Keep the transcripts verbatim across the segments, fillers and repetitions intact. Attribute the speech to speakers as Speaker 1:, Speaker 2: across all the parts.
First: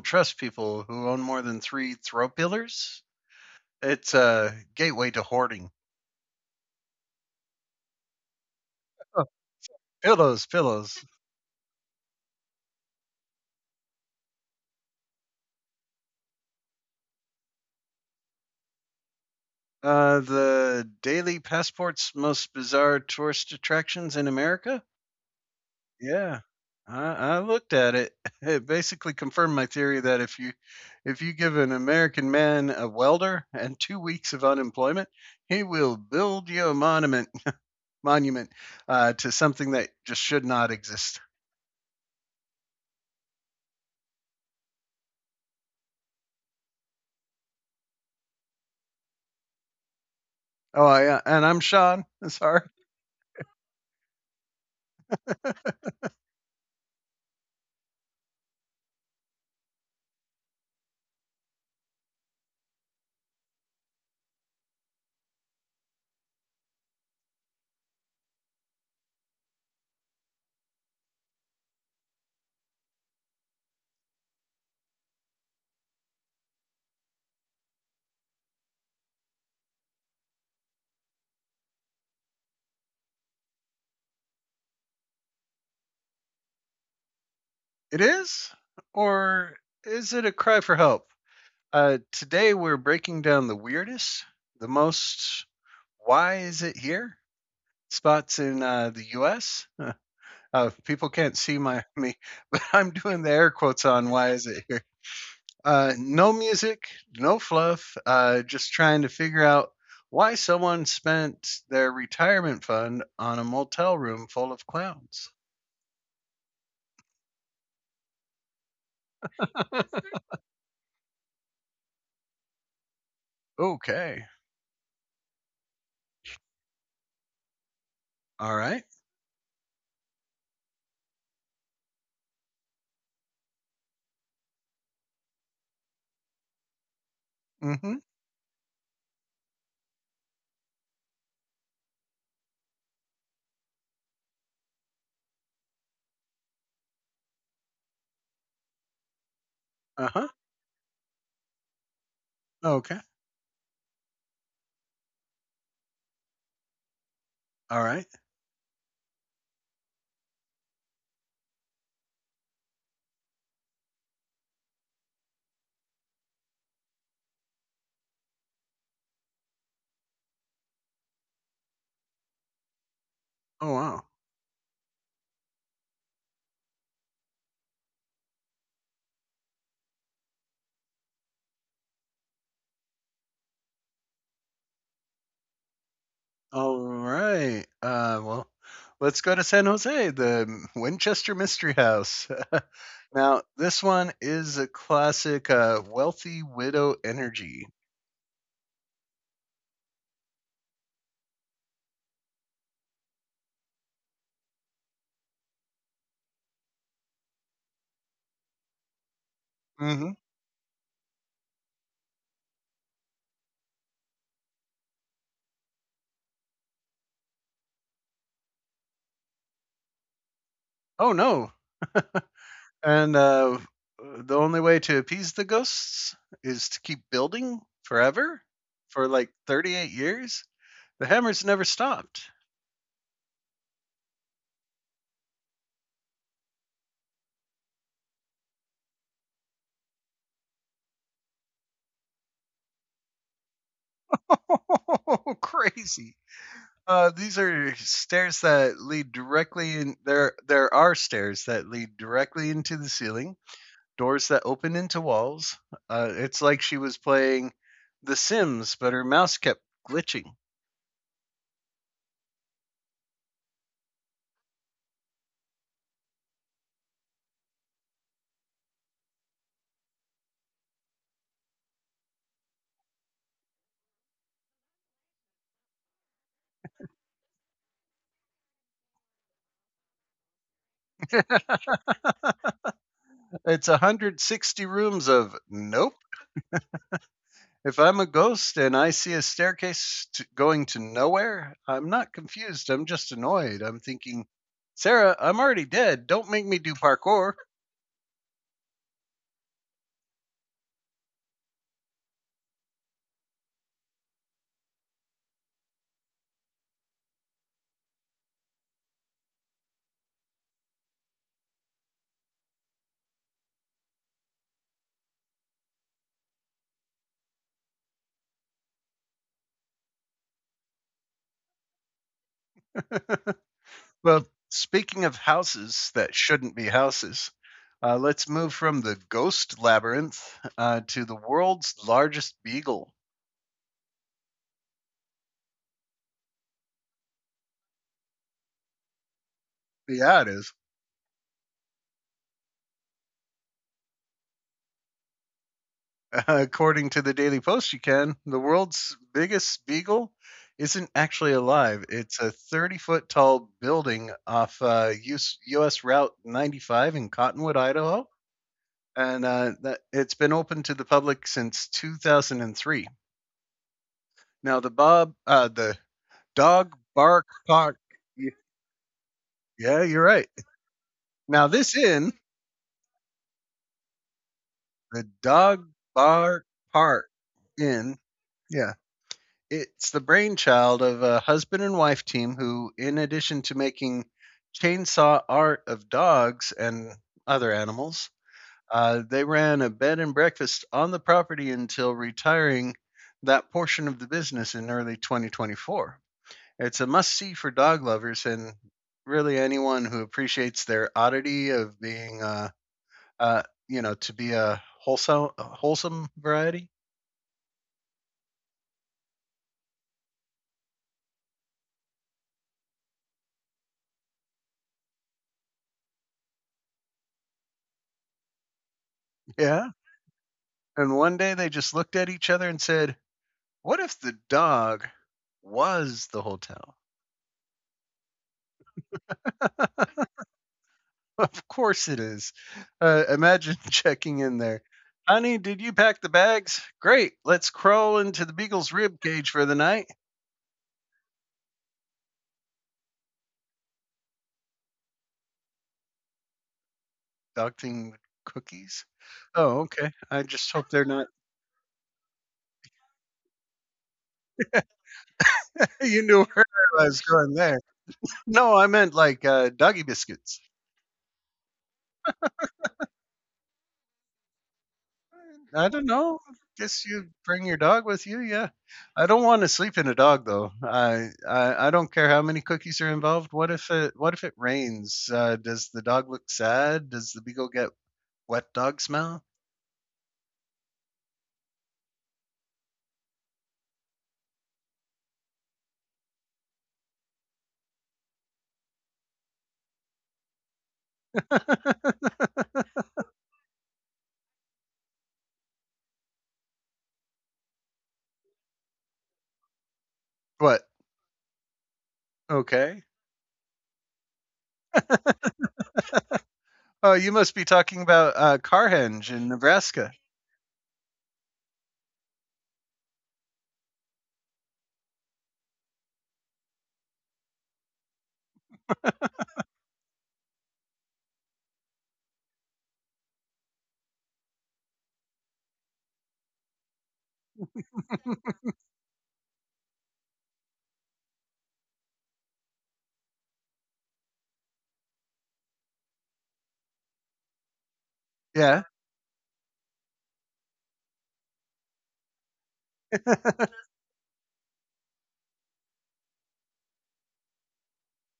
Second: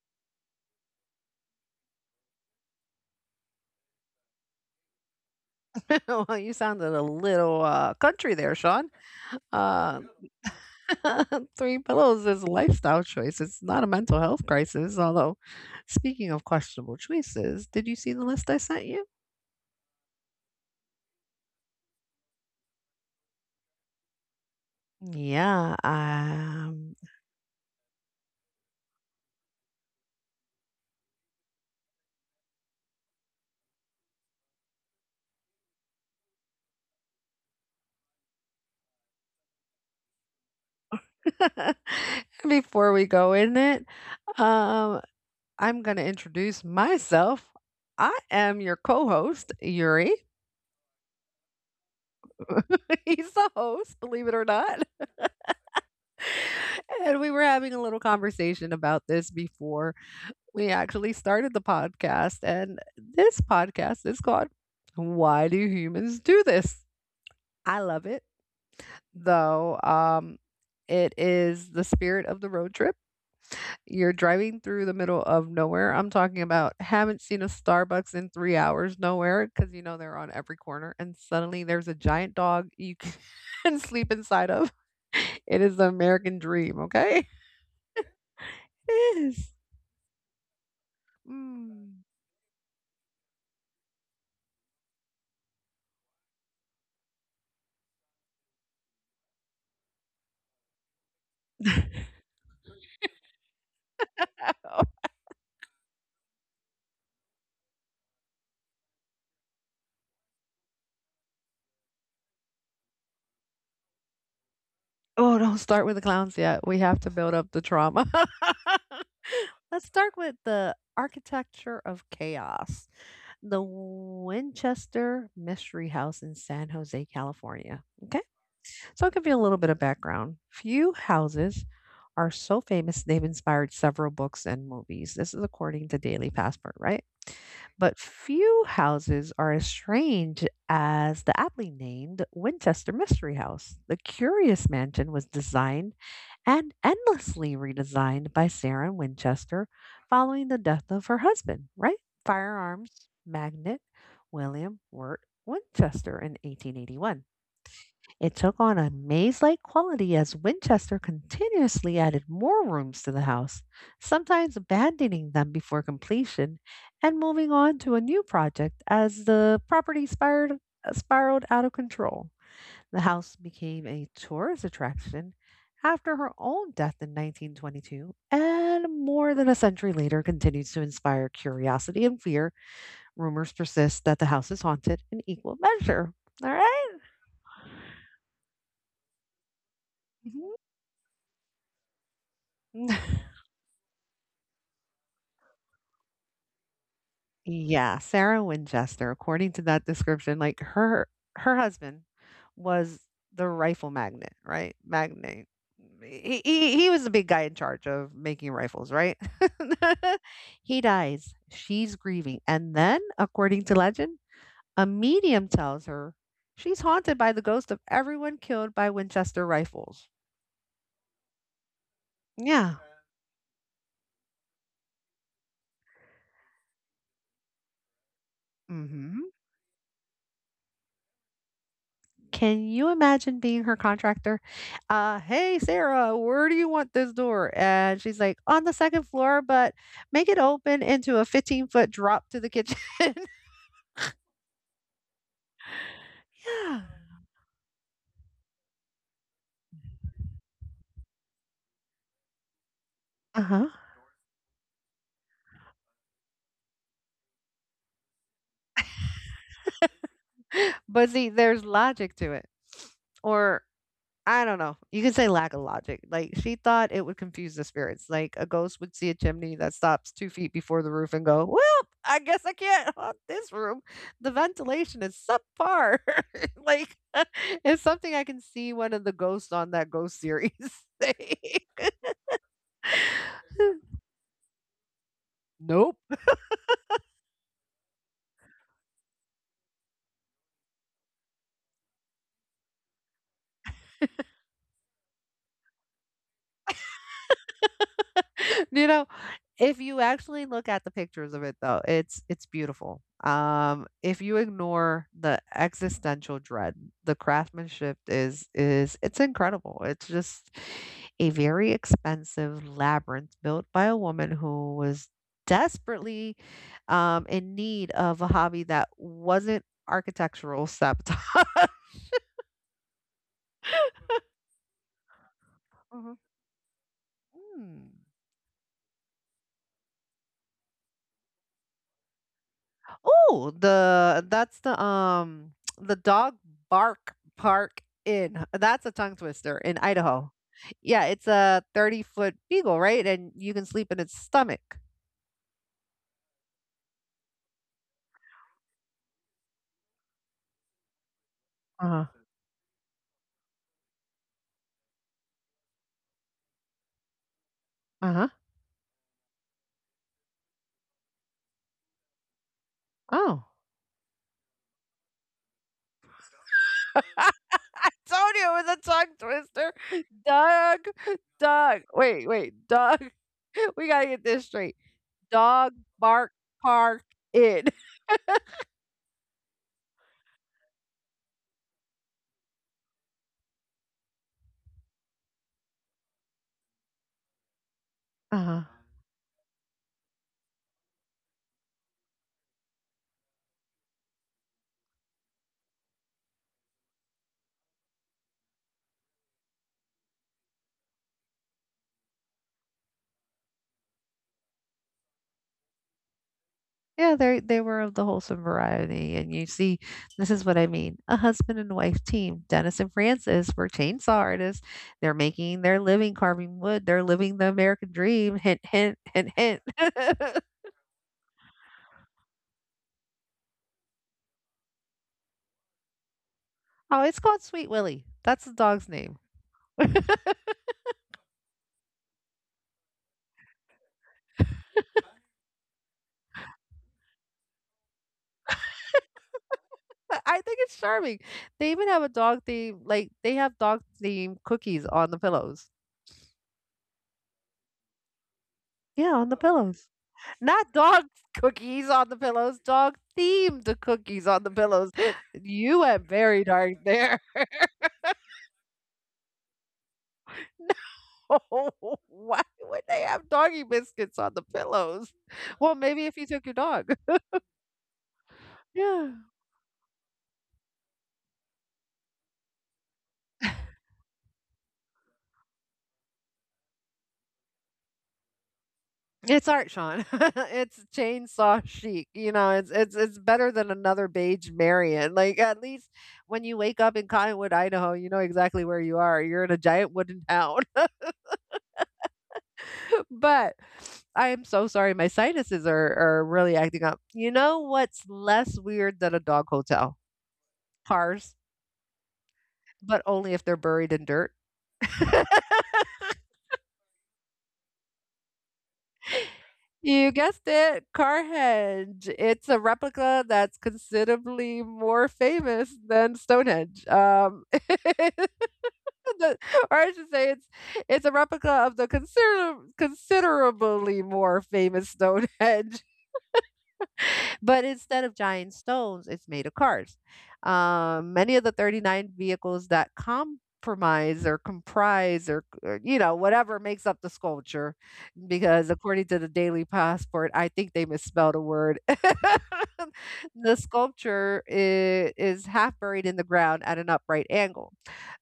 Speaker 1: trust people who own more than three throw pillars. It's a gateway to hoarding.
Speaker 2: Oh, well, you sounded a little uh, country there, Sean.
Speaker 1: Oh,
Speaker 2: Uh,
Speaker 1: pillows, pillows.
Speaker 2: three pillows is a lifestyle choice. It's not a mental health crisis. Although, speaking of questionable choices, did you see the list I sent you?
Speaker 1: Uh, the Daily Passport's most bizarre tourist attractions in America?
Speaker 2: Yeah.
Speaker 1: Yeah.
Speaker 2: Um,
Speaker 1: I, I looked at it. It basically confirmed my theory that if you if you give an American man a welder and two weeks of unemployment, he will build you a monument monument uh, to something that just should not exist.
Speaker 2: before we go in it, um, I'm going to introduce myself. I am your co host, Yuri.
Speaker 1: Oh, yeah. And I'm Sean. It's hard.
Speaker 2: He's the host, believe it or not.
Speaker 1: It
Speaker 2: And we were having a little conversation about this before we actually started the podcast, and this podcast is called Why Do Humans Do This? I love it, though. Um, it is the spirit of the road trip. You're driving through the middle of nowhere. I'm talking about haven't seen a Starbucks in three hours, nowhere, because you know they're on every corner, and suddenly there's a giant dog you can sleep inside of. It is the American dream, okay?
Speaker 1: is?
Speaker 2: It is.
Speaker 1: Or is it a cry for help? Uh,
Speaker 2: Mm.
Speaker 1: today we're breaking down the weirdest, the most why is it here spots in uh, the U S. Uh, uh, people can't see my me, but I'm doing the air quotes on why is it here. Uh, no music, no fluff, uh, just trying to figure out why someone spent their retirement fund on a motel room full of clowns.
Speaker 2: Oh, don't start with the clowns yet. We have to build up the trauma. Let's start with the architecture of chaos. The
Speaker 1: Okay.
Speaker 2: Winchester Mystery House in San Jose, California. Okay.
Speaker 1: All right.
Speaker 2: So I'll give you a little bit of background. Few houses are so famous they've inspired several books and movies. This is according to Daily Passport, right? But
Speaker 1: Mm-hmm.
Speaker 2: few houses are as strange as the aptly named Winchester Mystery House. The curious mansion was designed and endlessly redesigned by Sarah Winchester
Speaker 1: Uh-huh.
Speaker 2: following the death of her husband, right?
Speaker 1: Okay.
Speaker 2: Firearms magnate William Wirt Winchester in eighteen eighty-one.
Speaker 1: All right.
Speaker 2: It took on a maze like quality as Winchester continuously added more rooms to the house, sometimes abandoning them before completion and moving on to a new project as the property spiraled, spiraled out of control. The house
Speaker 1: Oh,
Speaker 2: became
Speaker 1: wow.
Speaker 2: a tourist attraction after her own death in nineteen twenty-two, and more than a century later continues to inspire curiosity and fear. Rumors persist that the house is haunted in equal measure. All right?
Speaker 1: All right. Uh well, let's go to San Jose,
Speaker 2: Mhm.
Speaker 1: the Winchester Mystery House. Now, this one is a classic uh wealthy widow energy.
Speaker 2: Yeah, Sarah Winchester, according to that description, like her her husband was the rifle magnet, right? Magnate. He, he he was the big guy in charge of making rifles, right?
Speaker 1: Mm-hmm.
Speaker 2: He dies. She's grieving. And then, according to legend, a medium tells her she's haunted by the ghost of everyone killed by Winchester rifles.
Speaker 1: Oh, no.
Speaker 2: Yeah.
Speaker 1: And uh the only way to appease the ghosts is to keep building forever for
Speaker 2: Mhm.
Speaker 1: like thirty-eight years. The hammers never stopped.
Speaker 2: Can you imagine being her contractor? Uh, hey, Sarah, where do you want this door? And she's like, on the second floor, but make it open into a fifteen foot drop to the kitchen.
Speaker 1: Crazy.
Speaker 2: Yeah.
Speaker 1: Uh, these are stairs that lead directly in. There, there are stairs that lead directly into the ceiling.
Speaker 2: Uh huh.
Speaker 1: Doors that open into walls. Uh, it's like she was playing The Sims, but her mouse kept glitching.
Speaker 2: But see, there's logic to it. Or I don't know. You can say lack of logic. Like she thought it would confuse the spirits. Like a ghost would see a chimney that stops two feet before the roof and go, "Well, I guess I can't haunt this room. The ventilation is subpar." like it's something I can see one of the ghosts on that ghost series say.
Speaker 1: It's one hundred sixty rooms of
Speaker 2: Nope.
Speaker 1: nope. If I'm a ghost and I see a staircase to, going to nowhere, I'm not confused. I'm just annoyed. I'm thinking, Sarah, I'm already dead. Don't make me do parkour.
Speaker 2: You know, if you actually look at the pictures of it though, it's it's beautiful. Um, if you ignore the existential dread, the craftsmanship is is it's incredible. It's just a very expensive labyrinth built by a woman who was desperately um, in need of a hobby that wasn't architectural sabotage.
Speaker 1: Well, speaking of houses
Speaker 2: Mhm.
Speaker 1: that shouldn't be houses,
Speaker 2: Hmm.
Speaker 1: uh, let's move from the ghost labyrinth uh, to the world's largest beagle.
Speaker 2: Oh, the that's the um the Dog Bark Park Inn. That's a tongue twister in
Speaker 1: Yeah, it
Speaker 2: Idaho.
Speaker 1: is.
Speaker 2: Yeah, it's a thirty foot beagle, right? And you can sleep in its stomach.
Speaker 1: According to the Daily Post, you can. The world's biggest beagle isn't actually alive.
Speaker 2: Uh-huh.
Speaker 1: It's a thirty foot tall building off uh, U S Route ninety-five in Cottonwood, Idaho.
Speaker 2: Uh-huh.
Speaker 1: And uh, that, it's been open to the public since two thousand three.
Speaker 2: Oh.
Speaker 1: Now, the Bob, uh, the Dog Bark Park.
Speaker 2: I told you it was a tongue twister.
Speaker 1: Yeah, you're right.
Speaker 2: Dog,
Speaker 1: Now, this
Speaker 2: dog.
Speaker 1: inn,
Speaker 2: Wait, wait, dog. We gotta get this straight.
Speaker 1: the Dog
Speaker 2: Dog Bark
Speaker 1: Bark
Speaker 2: Park
Speaker 1: Park
Speaker 2: Inn.
Speaker 1: Inn, yeah, it's the brainchild of a husband and wife team who, in addition to making chainsaw art of dogs and other animals,
Speaker 2: Uh-huh.
Speaker 1: uh, they ran a bed and breakfast on the property until retiring that portion of the business in early twenty twenty-four. It's a must see for dog lovers and really anyone who appreciates their oddity of being, uh, uh, you know, to be a wholesome, a wholesome variety.
Speaker 2: Yeah, they they were of the wholesome variety, and you see, this is what I mean. A husband and wife team, Dennis and Francis, were chainsaw artists. They're making their living carving wood. They're living the American dream. Hint, hint, hint, hint.
Speaker 1: Yeah. And one day they just looked at each other and said, what if the dog was the hotel?
Speaker 2: Oh, it's called Sweet Willie. That's the dog's name.
Speaker 1: Of course it is. Uh, imagine checking in there. Honey, did you pack the bags? Great. Let's crawl into the beagle's rib cage for the night.
Speaker 2: I think it's charming. They even have a dog theme, like they have dog theme cookies on the pillows.
Speaker 1: Dog thing with cookies.
Speaker 2: Yeah, on the
Speaker 1: Oh,
Speaker 2: pillows.
Speaker 1: okay. I just
Speaker 2: Not
Speaker 1: hope they're
Speaker 2: dog
Speaker 1: not.
Speaker 2: cookies on the pillows, dog themed cookies on the pillows. You
Speaker 1: You
Speaker 2: went
Speaker 1: knew
Speaker 2: very
Speaker 1: where
Speaker 2: dark
Speaker 1: I was
Speaker 2: there.
Speaker 1: going there. No, I meant like uh, doggy biscuits.
Speaker 2: No, why would they have doggy biscuits on the pillows?
Speaker 1: I
Speaker 2: Well,
Speaker 1: don't
Speaker 2: maybe if
Speaker 1: know.
Speaker 2: you took your
Speaker 1: Guess
Speaker 2: dog.
Speaker 1: you bring your dog with you. Yeah, I
Speaker 2: Yeah.
Speaker 1: don't want to sleep in a dog though. I, I I don't care how many cookies are involved. What if it What if it rains? Uh, does the dog look sad? Does the beagle get wet dog smell?
Speaker 2: It's art, Sean. It's chainsaw chic. You know, it's it's it's better than another beige Marion. Like at least when you wake up in Cottonwood, Idaho, you know exactly where you are. You're in a giant wooden town. But I am so sorry, my sinuses are are really acting up. You know what's less weird than a dog hotel?
Speaker 1: What?
Speaker 2: Cars,
Speaker 1: Okay.
Speaker 2: but only if they're buried in dirt.
Speaker 1: Oh, you must be talking about uh, Carhenge in Nebraska.
Speaker 2: You guessed it, Carhenge. It's a replica that's considerably more famous than Stonehenge. Um, the- or I should say, it's it's a replica of the consider- considerably more famous Stonehenge. But instead of giant stones, it's made of cars. Um, many of the thirty-nine vehicles that compromise or comprise or, or, you know, whatever makes up the sculpture,
Speaker 1: Yeah.
Speaker 2: because according to the Daily Passport, I think they misspelled a word. The sculpture is, is half buried in the ground at an upright angle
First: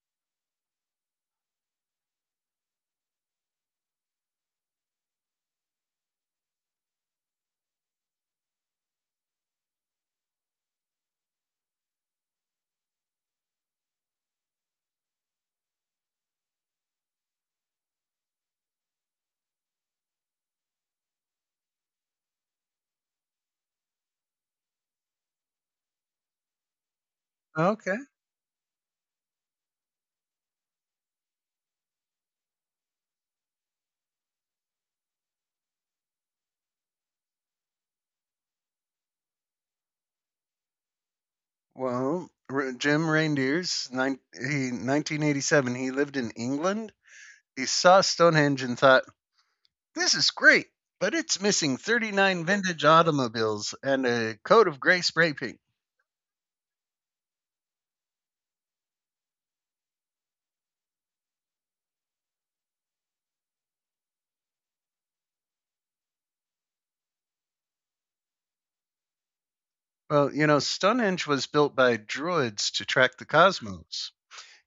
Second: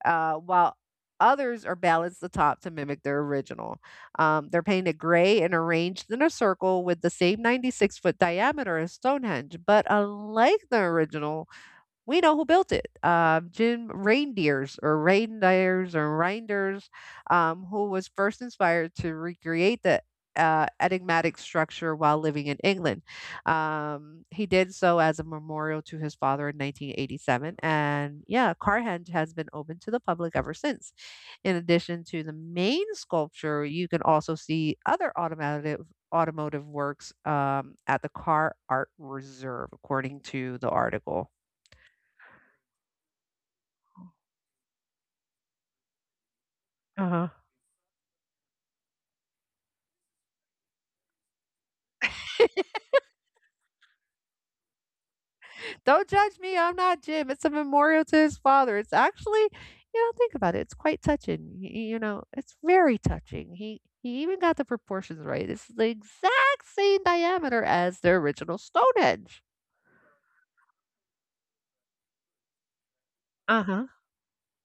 Speaker 2: uh, while others are balanced at the top to mimic their original. Um, they're painted gray and arranged in a circle with the same ninety-six foot diameter as Stonehenge, but unlike the original, we know who built it. Um, Jim Reindeers or Reindeers or Reinders, um, who was first inspired to recreate the uh, enigmatic structure while living in England. Um, he did so as a memorial to his father in nineteen eighty-seven.
Speaker 1: Okay.
Speaker 2: And yeah, Carhenge has been open to the public ever since. In addition to the main sculpture, you can also see other automotive automotive works um, at the Car Art Reserve, according to the article.
Speaker 1: Well, R- Jim Reindeers, nine, he, nineteen eighty-seven, he lived in England.
Speaker 2: Uh-huh.
Speaker 1: He saw Stonehenge and thought, this is great, but it's missing thirty-nine vintage automobiles and a coat of gray spray paint.
Speaker 2: Don't judge me. I'm not Jim. It's a memorial to his father. It's actually, you know, think about it. It's quite touching. Y- You know, it's very touching. He he even got the proportions right. It's the exact same diameter as the original Stonehenge.
Speaker 1: Well, you know, Stonehenge was built by druids to track the
Speaker 2: Uh-huh.
Speaker 1: cosmos.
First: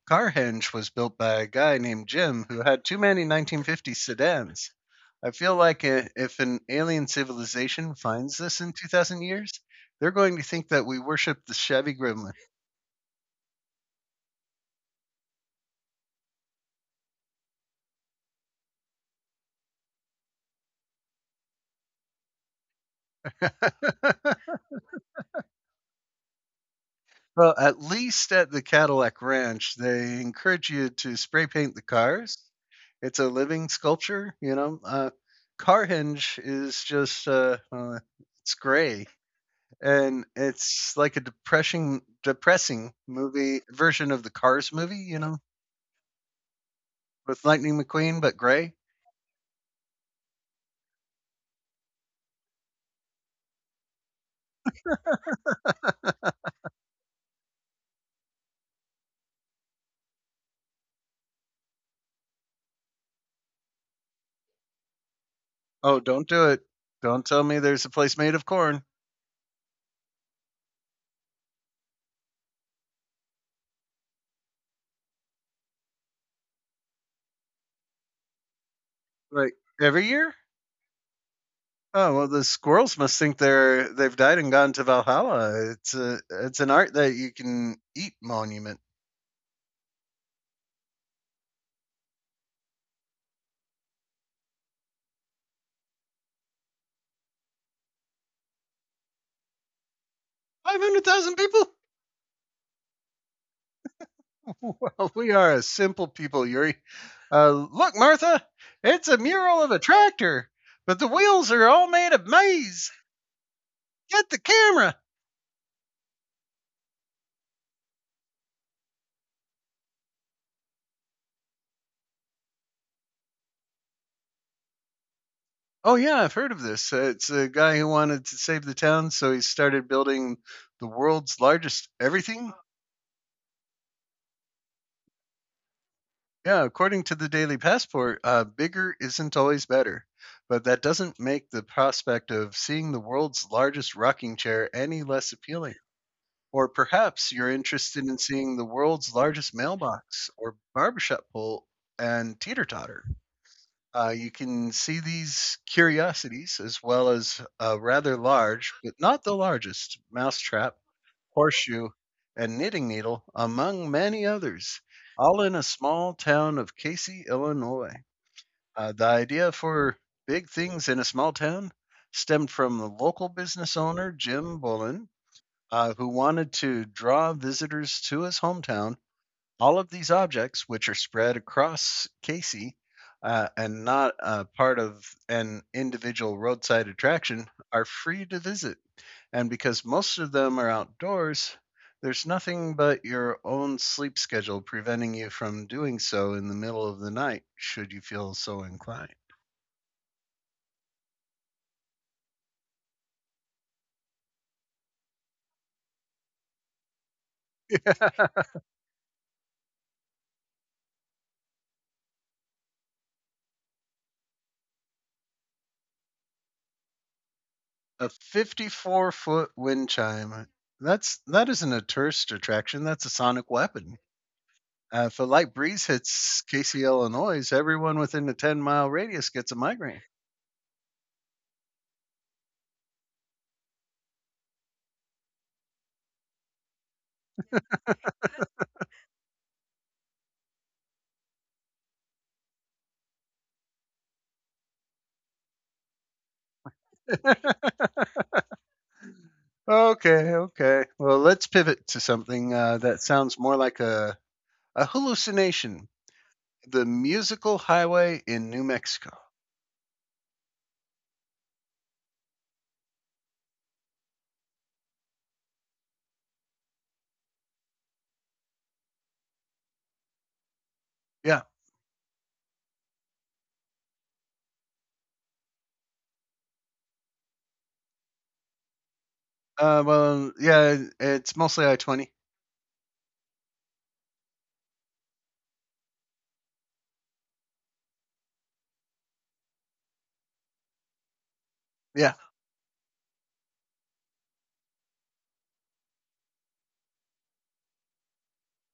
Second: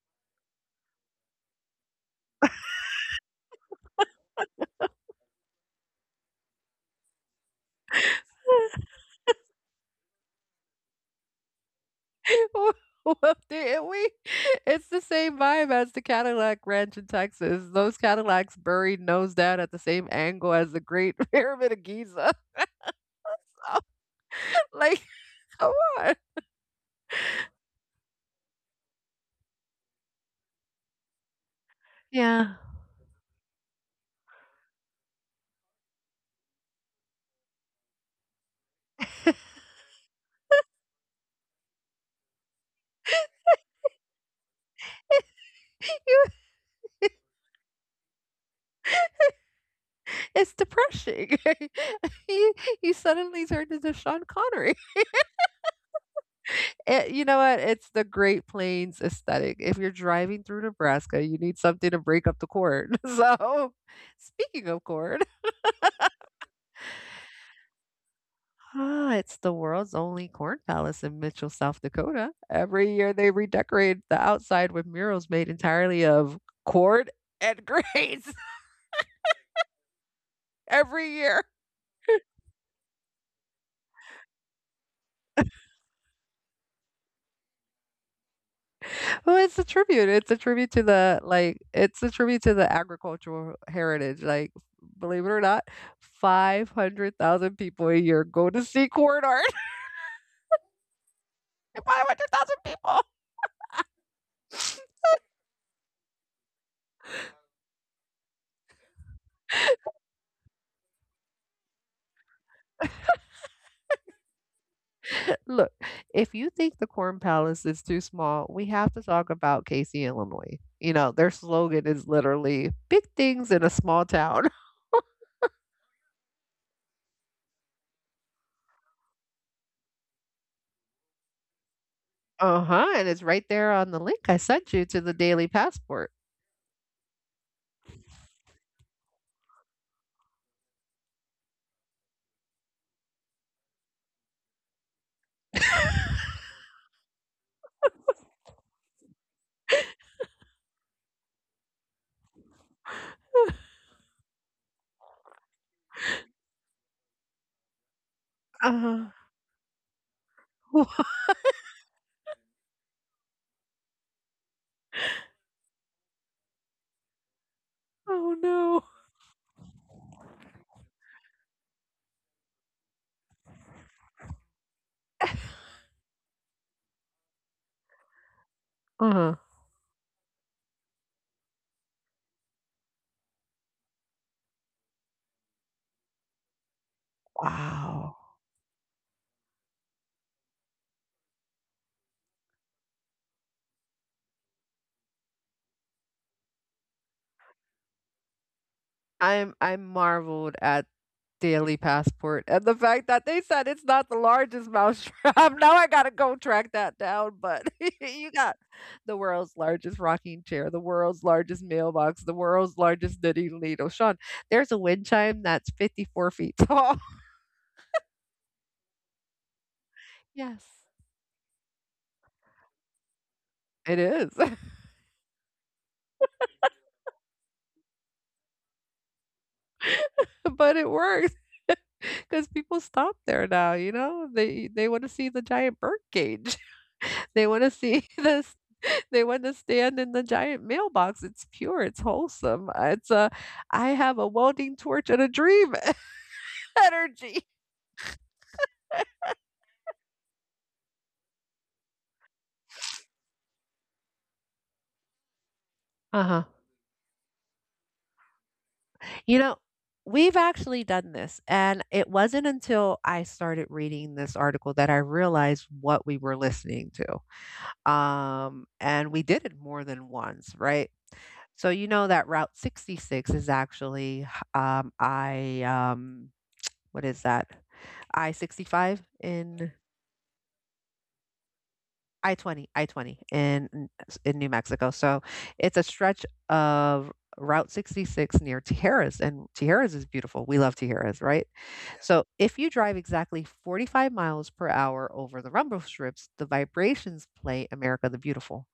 Speaker 1: Carhenge was built by a guy named Jim who had too many nineteen fifties sedans. I feel like uh, if an alien civilization finds this in two thousand years, they're going to think that we worship the Chevy Gremlin.
Speaker 2: Well, did we? It's the same vibe as the Cadillac Ranch in Texas. Those Cadillacs buried nose down at the same angle as the Great Pyramid of Giza. Like, come on.
Speaker 1: Well, at least at the Cadillac Ranch, they encourage you to spray paint the cars.
Speaker 2: Yeah.
Speaker 1: It's a living sculpture, you know. Uh, Car is just uh, uh, it's gray,
Speaker 2: You
Speaker 1: and it's like a depressing, depressing movie version of the Cars movie, you know, with Lightning McQueen but gray.
Speaker 2: it's depressing. He he suddenly turned into Sean Connery. Eh, you know what? It's the Great Plains aesthetic. If you're driving through Nebraska, you need something to break up the corn. So, speaking of corn,
Speaker 1: Oh, don't do it! Don't tell me there's a place made of corn.
Speaker 2: ah, it's the world's only corn palace in Mitchell, South Dakota. Every year they redecorate the outside with murals made entirely of corn and grains
Speaker 1: Like every year.
Speaker 2: every year.
Speaker 1: Oh, well, the squirrels must think they're they've died and gone to Valhalla. It's a it's an art that you can eat monument.
Speaker 2: Well, it's a tribute. It's a tribute to the like it's a tribute to the agricultural heritage. Like, believe it or not, five hundred thousand people a year go to see corn art.
Speaker 1: Five hundred thousand people.
Speaker 2: five hundred thousand people.
Speaker 1: Well, we are a simple people, Yuri. Uh, look, Martha, it's a mural of a tractor, but the wheels are all made of maize. Get the camera.
Speaker 2: Look, if you think the Corn Palace is too small, we have to talk about Casey, Illinois. You know, their slogan is literally big things in a small town.
Speaker 1: Oh, yeah, I've heard of this. Uh, it's a guy who wanted to save the town, so he started building the world's largest everything.
Speaker 2: Uh-huh, and it's right there on the link I sent you to the Daily Passport.
Speaker 1: Yeah, according to the Daily Passport, uh, bigger isn't always better, but that doesn't make the prospect of seeing the world's largest rocking chair any less appealing. Or perhaps you're interested in seeing the world's largest mailbox or barbershop pole and teeter totter. Uh, you can see these curiosities as well as a rather large, but
Speaker 2: Uh-huh.
Speaker 1: not the largest, mousetrap horseshoe, and knitting needle, among many others, all in a small town of Casey, Illinois.
Speaker 2: Oh no.
Speaker 1: Uh, the idea for Big Things in a Small Town stemmed from the local business owner, Jim Bullen, uh, who wanted to draw visitors to his hometown.
Speaker 2: Uh-huh.
Speaker 1: All of these objects, which are spread across Casey uh, and not a part of an individual roadside attraction, are
Speaker 2: Wow.
Speaker 1: free to visit. And because most of them are outdoors, there's nothing but your own sleep schedule preventing you from doing so in the middle of the night, should you feel so inclined.
Speaker 2: I'm I'm marveled at Daily Passport and the fact that they said it's not the largest mousetrap. Now I gotta go track that down, but you got the world's largest rocking chair, the world's largest mailbox, the world's largest knitting needle. Sean, there's a wind chime that's fifty-four feet tall.
Speaker 1: A fifty-four foot wind chime.
Speaker 2: Yes.
Speaker 1: That's that isn't a tourist attraction. That's a sonic weapon.
Speaker 2: It is,
Speaker 1: Uh, if a light breeze hits Casey, Illinois, everyone within the ten mile radius gets a migraine.
Speaker 2: but it works because people stop there now. You know, they they want to see the giant bird cage. They want to see the they want to stand in the giant mailbox. It's pure, it's wholesome. Uh, It's a I have a welding torch and a dream energy.
Speaker 1: Okay, okay. Well, let's pivot to something uh, that sounds more like a, a hallucination.
Speaker 2: Uh-huh.
Speaker 1: The musical highway in New Mexico.
Speaker 2: You know, we've actually done this, and it wasn't until I started reading this article that I realized what we were listening to. Um, and we did it more than once, right?
Speaker 1: Yeah.
Speaker 2: So you know that Route sixty-six is actually um, I um, what is that? I sixty-five in
Speaker 1: Uh, well, yeah, it's mostly I twenty.
Speaker 2: I twenty I twenty in in New Mexico. So it's a stretch of Route sixty-six near Tijeras, and Tijeras is beautiful. We love Tijeras, right? Yeah.
Speaker 1: Yeah.
Speaker 2: So if you drive exactly forty-five miles per hour over the rumble strips, the vibrations play America the Beautiful.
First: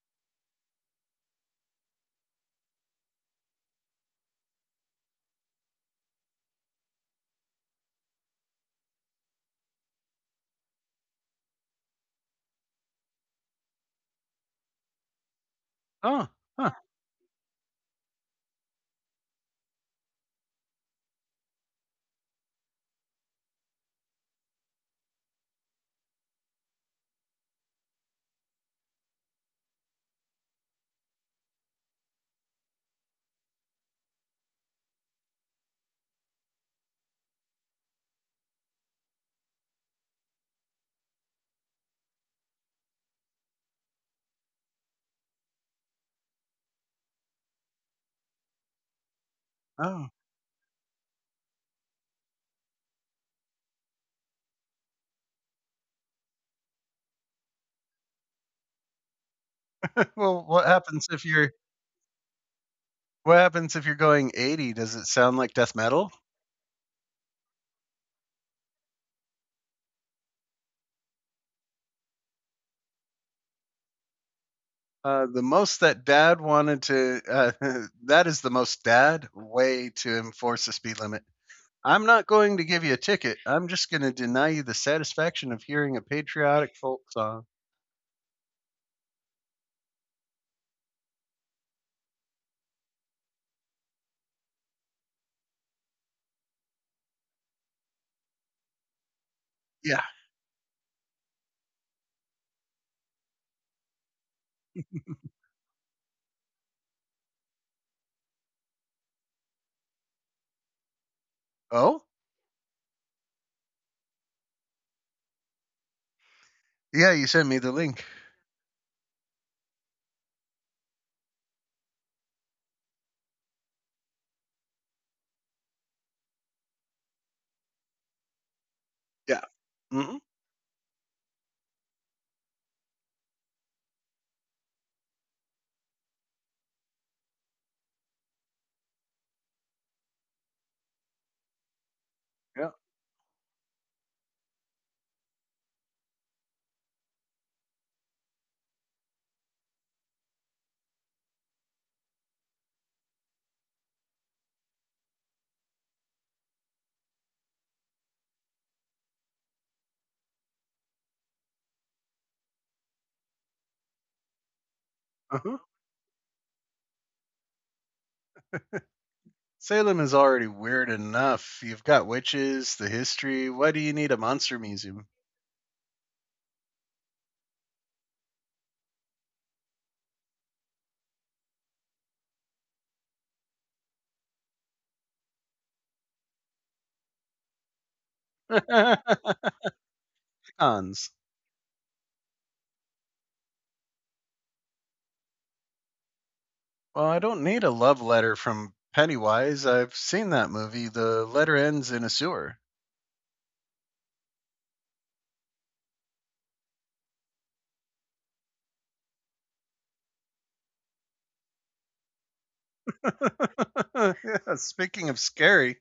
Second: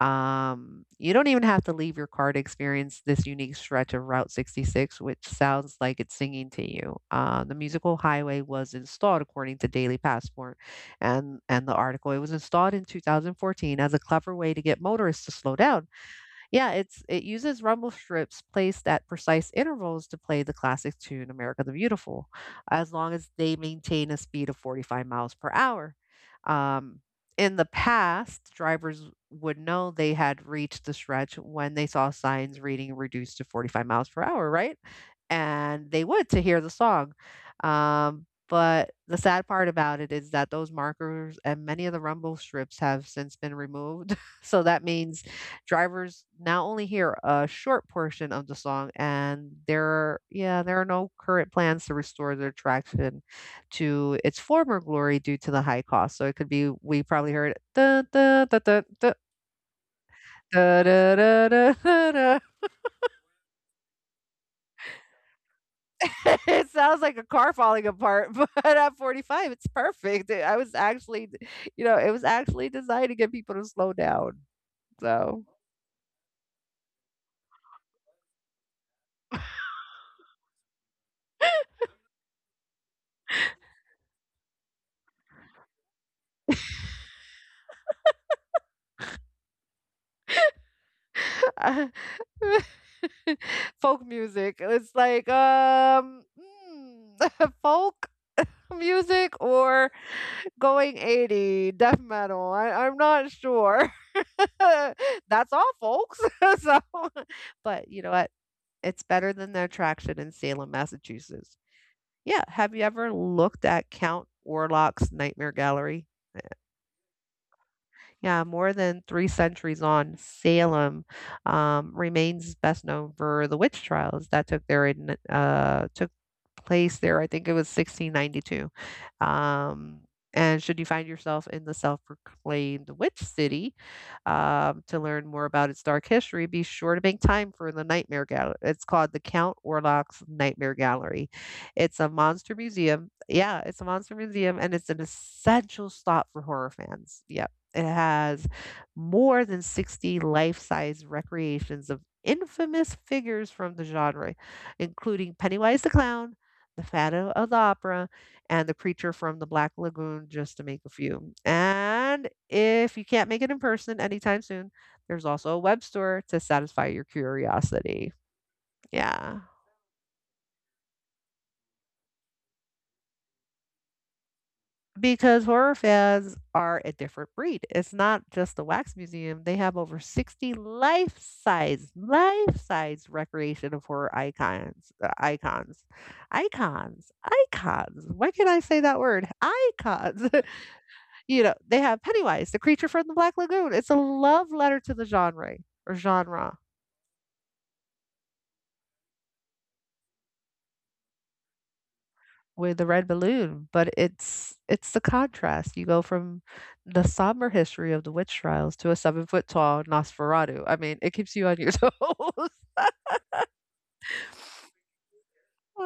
Speaker 2: Um, you don't even have to leave your car to experience this unique stretch of Route sixty-six, which sounds like it's singing to you. Uh, the musical highway was installed, according to Daily Passport and, and the article. It was installed in two thousand fourteen as a clever way to get motorists to slow down.
Speaker 1: Oh, huh.
Speaker 2: Yeah, it's it uses rumble strips placed at precise intervals to play the classic tune America the Beautiful, as long as they maintain a speed of forty-five miles per hour. Um, in the past, drivers would know they had reached the stretch when they saw signs reading reduced to forty-five miles per hour, right? And they would to hear the song. Um, but the sad part about it is that those markers and many of the rumble strips have since been removed. So that means drivers now only hear a short portion of the song, and there
Speaker 1: Oh.
Speaker 2: are, yeah there are no current plans to restore the attraction to its former glory due to the high cost. So it could be we probably heard "Dun, dun, dun, dun, dun,
Speaker 1: Well, what
Speaker 2: da,
Speaker 1: happens
Speaker 2: da,
Speaker 1: if
Speaker 2: da,
Speaker 1: you're.
Speaker 2: da, da, da."
Speaker 1: What happens if you're going eighty? Does it sound like death metal?
Speaker 2: It sounds like a car falling apart. But at forty-five it's perfect. I was actually, you know it was actually designed to get people to slow down,
Speaker 1: Uh, the
Speaker 2: so.
Speaker 1: most that dad wanted to, uh, That is the most dad way to enforce the speed limit. I'm not going to give you a ticket. I'm just going to deny you the satisfaction of hearing a patriotic folk song.
Speaker 2: Folk music. It's like um mm, folk music, or
Speaker 1: Yeah.
Speaker 2: going eighty death metal. I, I'm not sure. That's all, folks. So, but you know what? It's better than the attraction in Salem, Massachusetts.
Speaker 1: Oh?
Speaker 2: Yeah. Have you ever looked at Count Orlok's Nightmare Gallery?
Speaker 1: Yeah, you sent me the link.
Speaker 2: Yeah, more than three centuries on, Salem um, remains best known for the witch trials that took there in uh, took place there. I think it was sixteen ninety-two.
Speaker 1: Yeah.
Speaker 2: Um,
Speaker 1: Mm hmm.
Speaker 2: and should you find yourself in the self-proclaimed witch city, um, to learn more about its dark history, be sure to make time for the Nightmare Gallery. It's called the Count Orlok's Nightmare Gallery. It's a monster
Speaker 1: Yeah.
Speaker 2: museum. Yeah, it's a monster museum, and it's an essential stop for horror fans. Yeah. It has more than sixty life size recreations of infamous figures from the genre, including Pennywise the Clown, the Phantom of the Opera, and the Creature from the Black Lagoon, just to make a few. And if you can't make it in person anytime soon, there's also a
Speaker 1: Uh-huh.
Speaker 2: web store to satisfy your curiosity. Yeah.
Speaker 1: Salem is already weird enough. You've got witches, the history. Why do you need a monster museum?
Speaker 2: Because horror fans are a different breed. It's not just the Wax Museum. They have over sixty life-size, life-size recreation of horror icons, uh, icons, icons, icons. Why can't I say that word? Icons.
Speaker 1: Cons.
Speaker 2: You know, they have Pennywise, the creature from the Black Lagoon. It's a love letter to the genre, or genre,
Speaker 1: Well, I don't need a love letter from Pennywise. I've seen that movie. The letter ends in a sewer.
Speaker 2: with the red balloon. But it's it's the contrast. You go from the somber history of the witch trials to a seven-foot-tall Nosferatu. I mean, it keeps you on your toes.
Speaker 1: Yeah, speaking of scary,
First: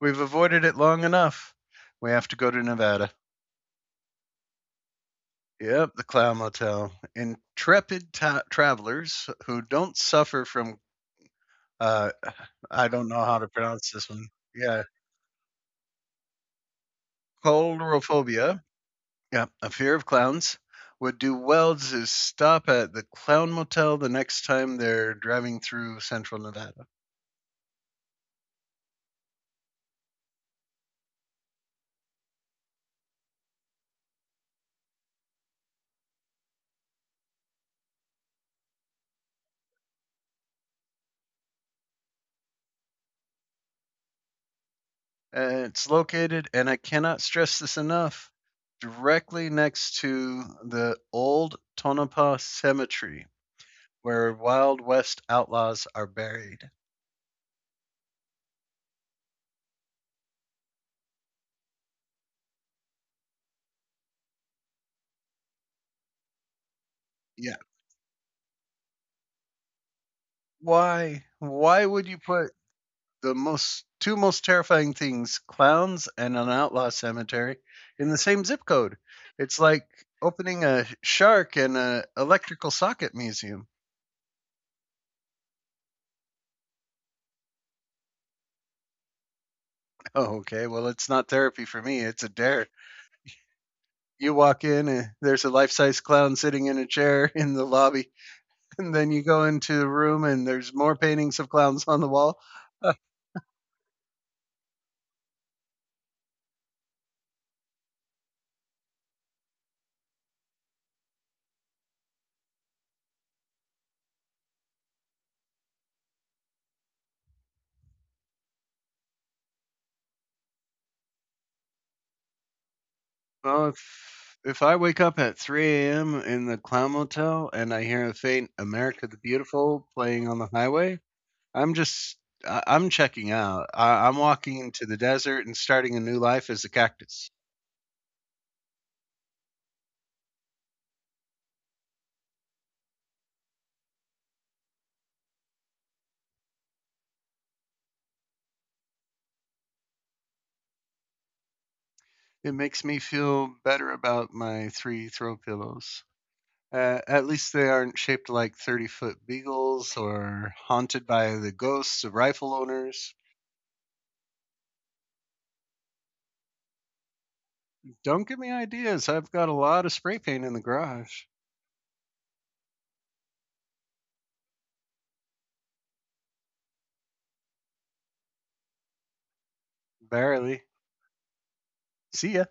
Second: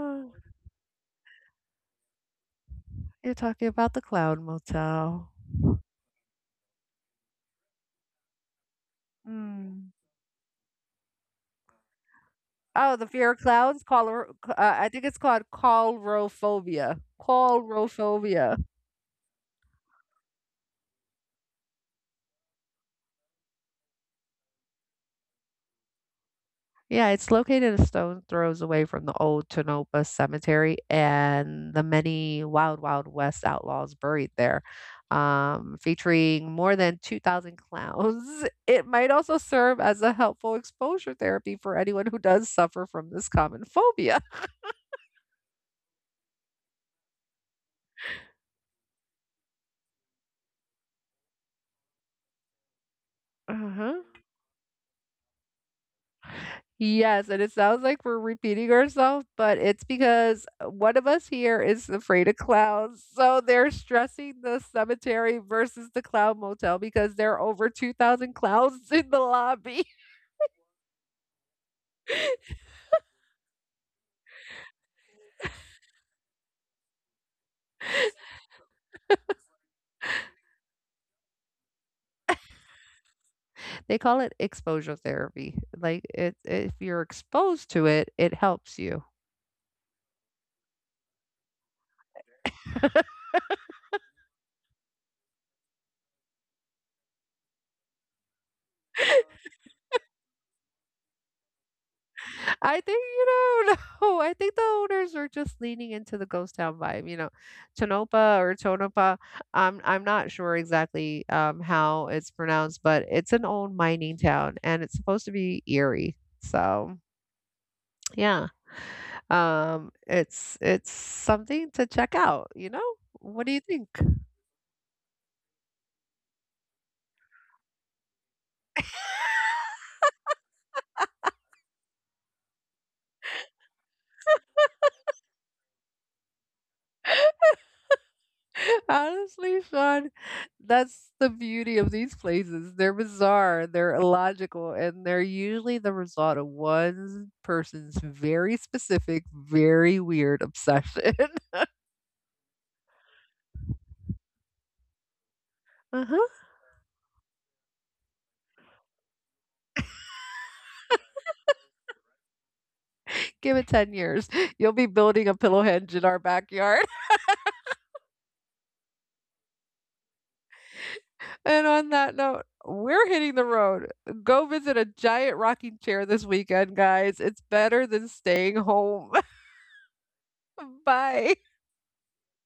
Speaker 1: we've avoided it long enough. We have to go to Nevada.
Speaker 2: you're talking about the Clown Motel.
Speaker 1: Yep, the Clown Motel. Intrepid ta- travelers who
Speaker 2: Mm.
Speaker 1: don't suffer from, uh, I
Speaker 2: Oh,
Speaker 1: don't
Speaker 2: the
Speaker 1: know
Speaker 2: fear
Speaker 1: how
Speaker 2: of
Speaker 1: to
Speaker 2: clowns.
Speaker 1: pronounce this
Speaker 2: Call,
Speaker 1: one.
Speaker 2: uh,
Speaker 1: Yeah,
Speaker 2: I think it's called callrophobia.
Speaker 1: coldrophobia.
Speaker 2: Callrophobia.
Speaker 1: Yeah, a fear of clowns would do well to stop at the Clown Motel the next time they're driving through central Nevada.
Speaker 2: Yeah, it's located a stone throws away from the old Tonopah Cemetery and the many Wild Wild West outlaws buried there. Um, featuring more than two thousand clowns, it might also serve as a helpful exposure therapy for anyone who does suffer from this common phobia.
Speaker 1: Uh, it's located, and I cannot stress this enough, directly next to the old Tonopah Cemetery
Speaker 2: Uh-huh.
Speaker 1: where Wild West outlaws are buried.
Speaker 2: Yes, and it sounds like we're repeating ourselves, but it's because one of us here is afraid of clowns. So they're stressing the cemetery versus the clown motel because there are
Speaker 1: Yeah.
Speaker 2: over two thousand clowns in the lobby.
Speaker 1: Why? Why would you put the most two most terrifying things, clowns and an outlaw cemetery, in the same zip code. It's like opening a shark and a electrical socket museum.
Speaker 2: They call it exposure therapy. Like it, if you're exposed to it, it helps you.
Speaker 1: Oh, okay. Well, it's not therapy for me. It's a dare. You walk in and there's a life-size clown sitting in a chair in the lobby. And then you go into the room and there's more paintings of clowns on the wall.
Speaker 2: I
Speaker 1: Uh,
Speaker 2: think you don't know. I think the owners are just leaning into the ghost town vibe. You know, Tonopah or Tonopah. I'm I'm not sure exactly um how it's pronounced, but it's an old mining town, and it's supposed to be eerie. So yeah, um, it's it's something to check out. You know, what do you
Speaker 1: well
Speaker 2: think?
Speaker 1: if, if I wake up at three a m in the clown motel and I hear a faint America the Beautiful playing on the highway, I'm just I- I'm checking out. I- I'm walking into the desert and starting a new life as a cactus.
Speaker 2: Honestly, Sean, that's the beauty of these places. They're bizarre, they're illogical, and they're usually the result of one person's very specific, very weird obsession.
Speaker 1: It makes me feel better about my three throw pillows.
Speaker 2: Uh-huh.
Speaker 1: Uh, at least they aren't shaped like thirty foot beagles or haunted by the ghosts of rifle owners.
Speaker 2: Give it ten years, you'll be building a pillow hedge in our backyard.
Speaker 1: Don't give me ideas. I've got a lot of spray paint in the garage.
Speaker 2: And on that note, we're hitting the road. Go visit a giant rocking chair this weekend, guys. It's better than staying home.
Speaker 1: Barely.
Speaker 2: Bye.
Speaker 1: See ya.